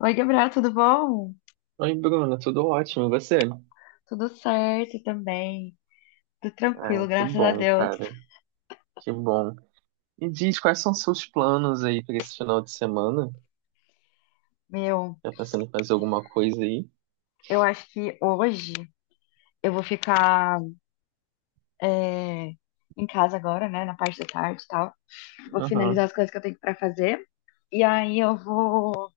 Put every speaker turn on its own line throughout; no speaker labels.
Oi, Gabriel, tudo bom?
Oi, Bruna, tudo ótimo, e você?
Tudo certo também. Tudo
Ah,
tranquilo,
que
graças a
bom,
Deus.
cara, que bom. E diz, quais são seus planos aí para esse final de semana?
Meu,
Tá pensando em fazer alguma coisa aí?
eu acho que hoje eu vou ficar é, em casa agora, né? Na parte da tarde e tal. Vou finalizar
Aham.
as coisas que eu tenho pra fazer. E aí eu vou,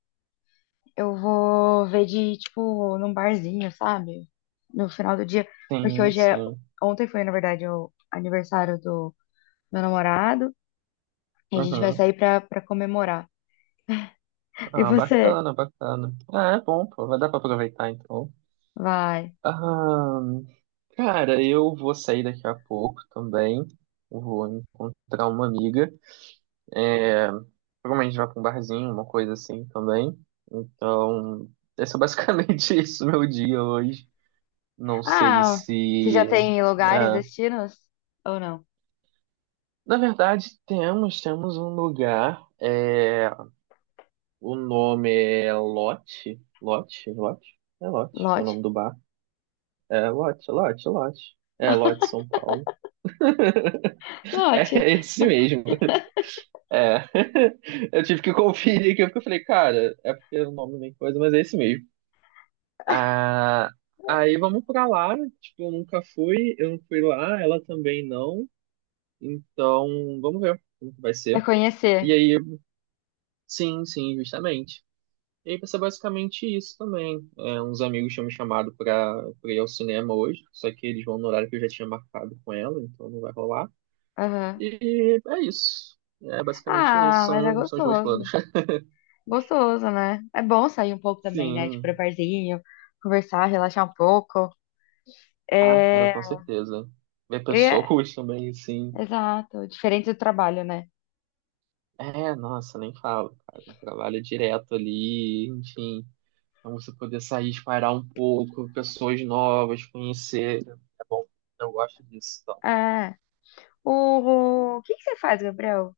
eu vou ver de, tipo, num barzinho, sabe? No final do dia. Porque
Sim,
hoje é.
sim.
Ontem foi, na verdade, o aniversário do meu namorado. E a gente vai
Uhum.
sair pra comemorar. E
Ah,
você?
bacana, bacana. Ah, é bom, pô, vai dar pra aproveitar então.
Vai.
Ah, cara, eu vou sair daqui a pouco também. Vou encontrar uma amiga. É, Provavelmente vai pra um barzinho, uma coisa assim também. Então, esse é basicamente isso, meu dia hoje. Não sei
Ah, você já
se.
tem lugares,
é,
destinos? Ou não?
Na verdade, temos um lugar. O nome é Lote. Lote? Lote? É Lote, o
Lote?
nome do bar. É Lote, Lote, Lote. É Lote São Paulo.
Lote.
É esse mesmo. É. Eu tive que conferir aqui porque eu falei, cara, é porque o nome nem coisa, mas é esse mesmo. Ah, aí vamos pra lá. Tipo, eu nunca fui, eu não fui lá, ela também não. Então, vamos ver como que vai
Vai
ser. E
conhecer.
aí, sim, sim, justamente. E aí vai ser basicamente isso também. É, uns amigos tinham me chamado pra ir ao cinema hoje, só que eles vão no horário que eu já tinha marcado com ela, então não vai rolar.
Aham.
E é isso. É basicamente isso.
Ah, mas é
São os meus planos.
gostoso. Gostoso, né? É bom sair um pouco também, né? Tipo, pra
Sim.
barzinho, conversar, relaxar um pouco.
Ah, cara,
É.
com certeza. Ver
eu ia-
pessoas também, sim.
Exato. Diferente do trabalho, né?
É, nossa, nem falo, cara. Trabalho direto ali, enfim. Então você poder sair, espairar um pouco, pessoas novas, conhecer. É bom, eu gosto disso, então.
É. O que que você faz, Gabriel?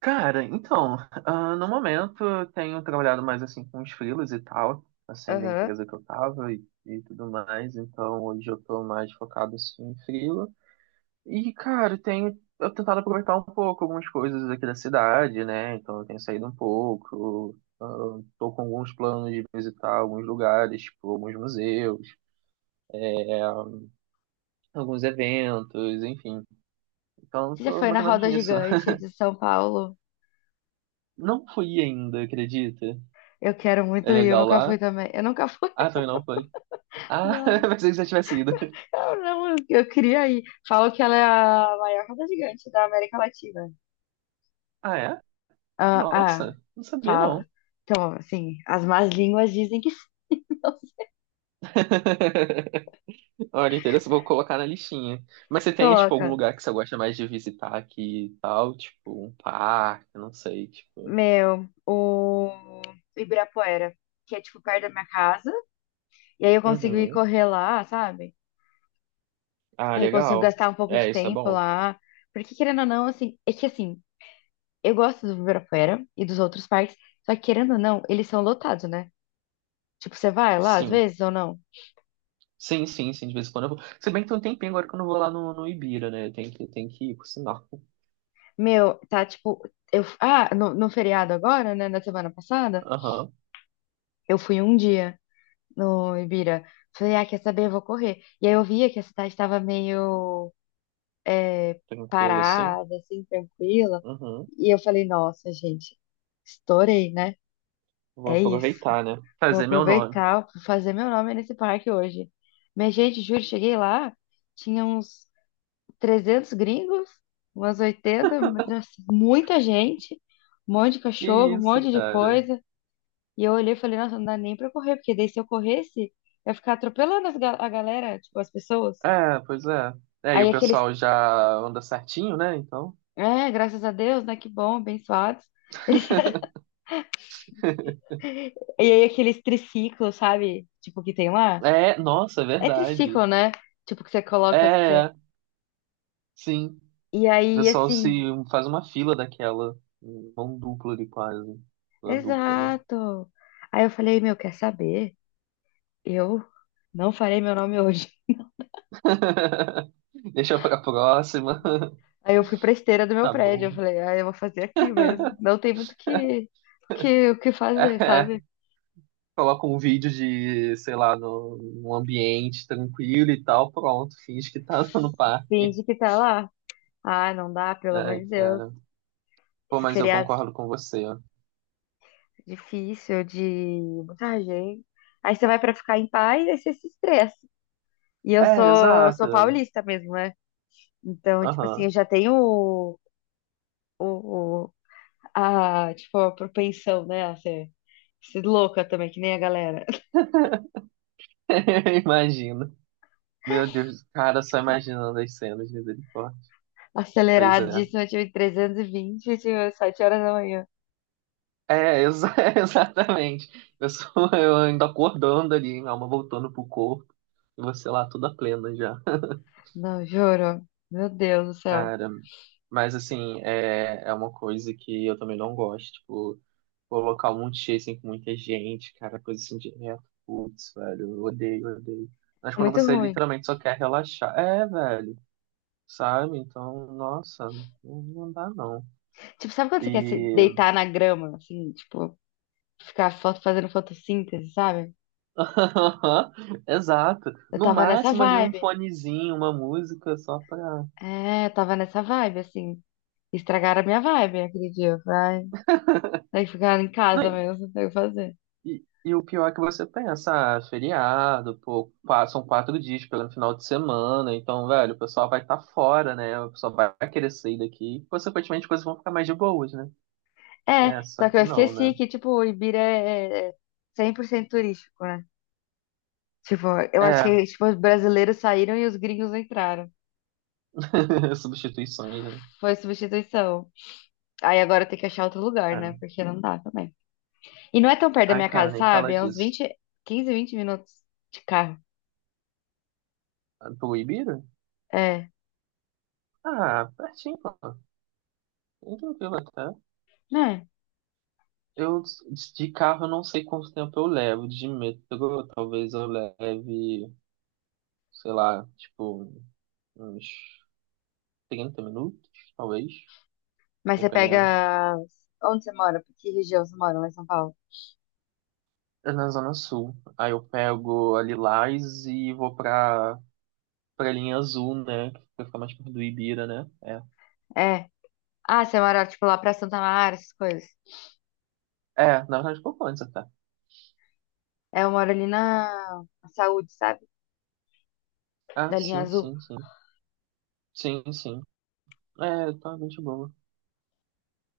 Cara, então, no momento eu tenho trabalhado mais assim com os freelas e tal, assim, da
Aham.
empresa que eu tava e tudo mais. Então hoje eu tô mais focado assim em freela. E, cara, eu tentado aproveitar um pouco algumas coisas aqui da cidade, né? Então, eu tenho saído um pouco. Tô com alguns planos de visitar alguns lugares, tipo, alguns museus, alguns eventos, enfim. Então,
Você já
tô
foi
mais
na
ou menos
roda
nisso.
gigante de São Paulo?
Não fui ainda, acredita?
Eu quero muito
É
ir, eu
legal
nunca
lá?
fui também. Eu nunca fui,
Ah, também não foi. Ah,
não.
pensei que você tivesse ido.
Eu não, eu queria ir. Falam que ela é a maior roda gigante da América Latina.
Ah, é?
Ah, ah,
Nossa, não sabia
fala.
não.
Então, assim, as más línguas dizem que não.
Olha, interessante, vou colocar na listinha. Mas você tem, tipo, algum
Coloca,
lugar que você gosta mais de visitar aqui e tal? Tipo, um parque, não sei, tipo.
meu, o Ibirapuera, que é tipo perto da minha casa. E aí eu consigo ir
Uhum.
correr lá, sabe?
Ah,
Aí eu consigo
legal.
gastar um pouco
É,
de
isso é
tempo
bom.
lá. Porque querendo ou não, assim, é que assim, eu gosto do Ibirapuera e dos outros parques, só que querendo ou não, eles são lotados, né? Tipo, você vai lá às
Sim.
vezes ou não?
Sim, sim, sim, de vez em quando eu vou. Se bem que tem um tempinho agora que eu não vou lá no Ibira, né? Eu tenho que ir, por sinal.
Meu, tá tipo. Eu, ah, no feriado agora, né? Na semana passada,
Aham.
eu fui um dia no Ibira. Falei, ah, quer saber? Eu vou correr. E aí eu via que a cidade estava meio é,
Tranquilo, assim.
parada, assim, tranquila.
Uhum.
E eu falei, nossa, gente, estourei, né?
Vou
É isso.
aproveitar, né?
Vou
Fazer meu nome.
aproveitar, vou fazer meu nome nesse parque hoje. Minha gente, juro, cheguei lá, tinha uns 300 gringos, umas 80, nossa, muita gente, um monte de
Que
cachorro, um
isso,
monte de
cara.
coisa. E eu olhei e falei, nossa, não dá nem pra correr, porque daí se eu corresse, eu ia ficar atropelando a galera, tipo, as pessoas.
É, pois é. É, e
Aí
o
aqueles,
pessoal já anda certinho, né? Então.
é, graças a Deus, né, que bom, abençoados. E aí aqueles triciclos, sabe? Tipo, que tem lá.
É, nossa, é
É
verdade.
triciclo, né? Tipo, que você
É,
coloca. Que você...
é, sim.
E
O
aí,
pessoal se
assim,
faz uma fila daquela. Mão dupla de quase. Uma dupla, né?
exato. Aí eu falei, meu, quer saber? Eu não farei meu nome hoje.
Deixa pra próxima.
Aí eu fui pra esteira do meu
Tá
prédio, eu
bom.
falei, ah, eu vou fazer aqui mesmo. Não tem muito o o que
É,
fazer,
é.
sabe?
Coloca um vídeo de, sei lá, no, num ambiente tranquilo e tal, pronto, finge que tá no parque.
Finge que tá lá. Ah, não dá, pelo amor
Ai,
de Deus.
cara. Pô,
Esse
mas eu
feriado
concordo com você.
é difícil, de muita gente. Aí você vai pra ficar em paz, aí você se estressa. E eu
É,
sou, sou
exato.
paulista mesmo, né? Então, tipo assim, eu
Aham.
já tenho o, a, tipo, a propensão, né, a ser, ser louca também, que nem a galera.
Imagina. Meu Deus, cara, só imaginando as cenas, misericórdia. Pois é.
Aceleradíssima, eu tive 320, eu tive 7 horas da manhã.
É, exatamente. Eu ainda acordando ali, minha alma voltando pro corpo, e você lá toda plena já.
Não, juro. Meu Deus do céu.
Cara, mas assim, é uma coisa que eu também não gosto, tipo, colocar um monte de cheio, assim, com muita gente, cara, coisa assim direto. Putz, velho, eu odeio, eu odeio. Mas
É
quando
muito
você
ruim.
literalmente só quer relaxar, é, velho, sabe? Então, nossa, não, não dá não.
Tipo, sabe quando você quer se
E
deitar na grama, assim, tipo, ficar foto, fazendo fotossíntese, sabe?
exato.
Eu
No
tava nessa
máximo ali um
vibe.
fonezinho, uma música só pra.
É, eu tava nessa vibe, assim. Estragaram a minha vibe aquele dia. Eu falei, ai, tem que ficar em
Não,
casa mesmo, não tem o que fazer.
e o pior é que você pensa, ah, feriado, pô, são 4 dias pelo final de semana, então, velho, o pessoal vai estar fora, né? O pessoal vai querer sair daqui. Consequentemente, as coisas vão ficar mais de boas, né?
É,
É, só
só que
que
eu
não, né?
esqueci que, tipo, o Ibira é 100% turístico, né? Tipo, eu acho
É,
que tipo, os brasileiros saíram e os gringos entraram.
substituições, né?
Foi substituição. Aí agora tem que achar outro lugar,
É.
né? Porque não dá também. E não é tão perto da
Ai,
minha
cara,
casa,
nem
sabe?
fala
É uns
disso.
20, 15, 20 minutos de carro.
Ah, Ibira.
É,
Ah, pertinho, pô. Bem tranquilo até.
né?
Eu, de carro, eu não sei quanto tempo eu levo. De metrô, talvez eu leve, sei lá, tipo, uns 30 minutos, talvez,
Mas você
dependendo.
pega. Onde você mora? Que região você mora lá em São Paulo?
É na Zona Sul. Aí eu pego a Lilás e vou pra linha azul, né? Que fica mais perto do Ibira, né? É.
É. Ah, você mora, tipo, lá pra Santa Mara, essas coisas.
É, na verdade, pouco antes até.
É, eu moro ali na Saúde, sabe?
Ah,
Da linha
sim,
azul.
sim, sim. Sim, sim. É, tá bem de boa.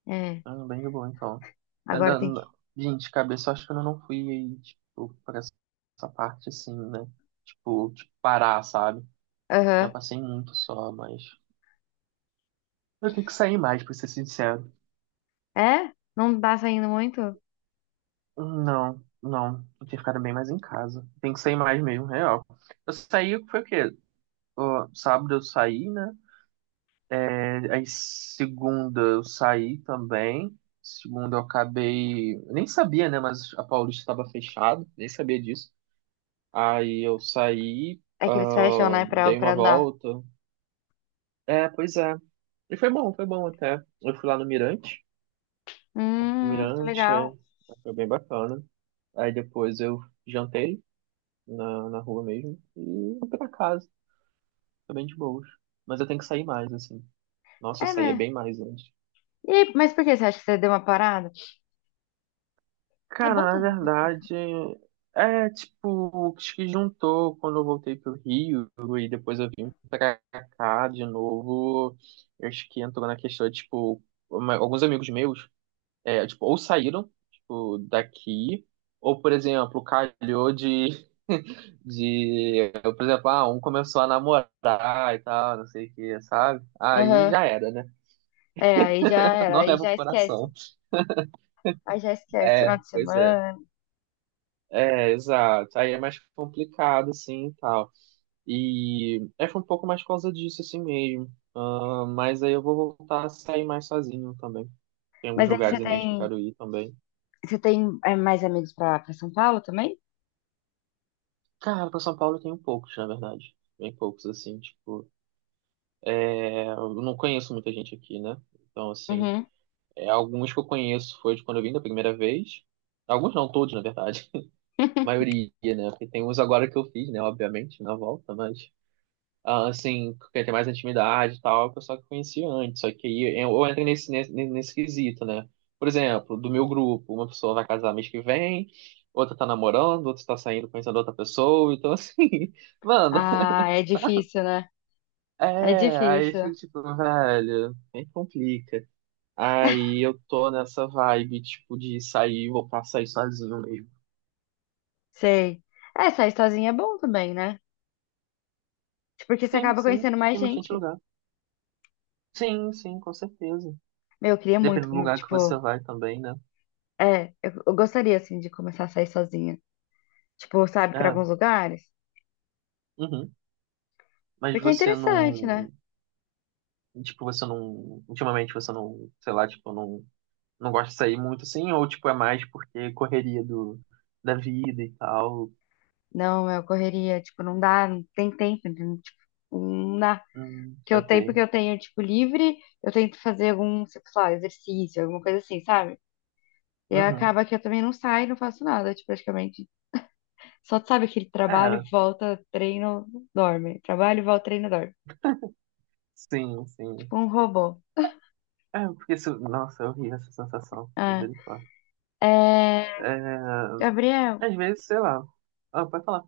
É.
Ah, bem de boa, então.
Agora
Ainda,
tem que.
gente, de cabeça, eu acho que eu não fui aí, tipo, pra essa parte assim, né? Tipo, de parar, sabe? Já
Aham.
passei muito só, mas. Eu tenho que sair mais, pra ser sincero.
É? Não tá saindo muito?
Não, não. Eu tenho ficado bem mais em casa. Tem que sair mais mesmo, real. Eu saí, foi o quê? Ó, sábado eu saí, né? É, aí segunda eu saí também. Segunda eu acabei. Eu nem sabia, né? Mas a Paulista estava fechada, nem sabia disso. Aí eu saí,
É que eles fecham, né? Pra,
dei uma
pra andar.
volta. É, pois é. E foi bom até. Eu fui lá no Mirante. O
Que
Mirante,
legal.
foi bem bacana. Aí depois eu jantei na rua mesmo e fui pra casa. Foi bem de boas. Mas eu tenho que sair mais, assim. Nossa, eu
É,
saía
né?
bem mais antes.
E, mas por que você acha que você deu uma parada? É bom
Cara, na
também.
verdade, é tipo o que juntou quando eu voltei pro Rio e depois eu vim pra cá de novo. Eu acho que entrou na questão, tipo, alguns amigos meus, tipo, ou saíram, tipo, daqui, ou, por exemplo, calhou de, de, por exemplo, um começou a namorar e tal, não sei o que, sabe? Aí já era, né?
É, aí já era,
Não
aí
leva o
já esquece.
coração.
Aí já esquece,
É,
final de
pois é.
semana.
É, exato. Aí é mais complicado, assim, e tal. E foi um pouco mais por causa disso, assim mesmo. Ah, mas aí eu vou voltar a sair mais sozinho também. Tem alguns
Mas aí
lugares em mente que eu quero ir também.
você tem é, mais amigos pra São Paulo também?
Cara, pra São Paulo eu tenho poucos, na verdade. Bem poucos, assim, tipo... Eu não conheço muita gente aqui, né? Então, assim,
Uhum.
alguns que eu conheço foi de quando eu vim da primeira vez. Alguns não, todos, na verdade. A maioria, né? Porque tem uns agora que eu fiz, né? Obviamente, na volta, mas... assim, quer ter mais intimidade e tal, o pessoal que eu conhecia antes. Só que aí eu entrei nesse quesito, né? Por exemplo, do meu grupo, uma pessoa vai casar mês que vem, outra tá namorando, outra tá saindo conhecendo outra pessoa, então assim, mano,
Ah, é difícil, né? É
aí eu
difícil.
fico tipo, velho, nem complica. Aí eu tô nessa vibe, tipo, de sair, voltar a sair sozinho mesmo.
Sei. É, sair sozinha é bom também, né? Tipo, porque você
Sim,
acaba
sim,
conhecendo mais
tem bastante
gente.
lugar. Sim, sim, com certeza.
Meu, eu queria
Depende
muito,
do
como,
lugar que você
tipo,
vai também, né?
é, eu gostaria, assim, de começar a sair sozinha. Tipo, sabe, pra
É.
alguns lugares.
Uhum. Mas
Porque é
você
interessante, né?
não, tipo, você não, ultimamente você não, sei lá, tipo, não, não gosta de sair muito assim, ou tipo, é mais porque correria do, da vida e tal.
Não, eu correria, tipo, não dá, não tem tempo, não, tipo, não dá. Que eu tenho,
Saquei.
porque eu tenho, tipo, livre, eu tento fazer algum, sei lá, exercício, alguma coisa assim, sabe? E
Uhum.
acaba que eu também não saio, não faço nada, tipo, praticamente. Só sabe aquele trabalho,
É,
volta, treino, dorme. Trabalho, volta, treino, dorme.
sim, sim.
Tipo um robô.
É, porque se, nossa, eu ri essa sensação.
Ah,
Misericórdia.
é...
É,
Gabriel,
às vezes, sei lá. Ah, pode falar.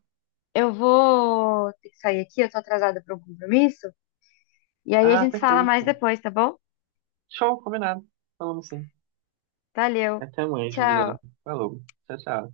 eu vou ter que sair aqui, eu tô atrasada para um compromisso. E aí a
Ah,
gente fala mais
perfeito.
depois, tá bom?
Show, combinado. Falamos sim.
Valeu.
Até amanhã,
Tchau.
Juliana. Falou. Tchau, tchau.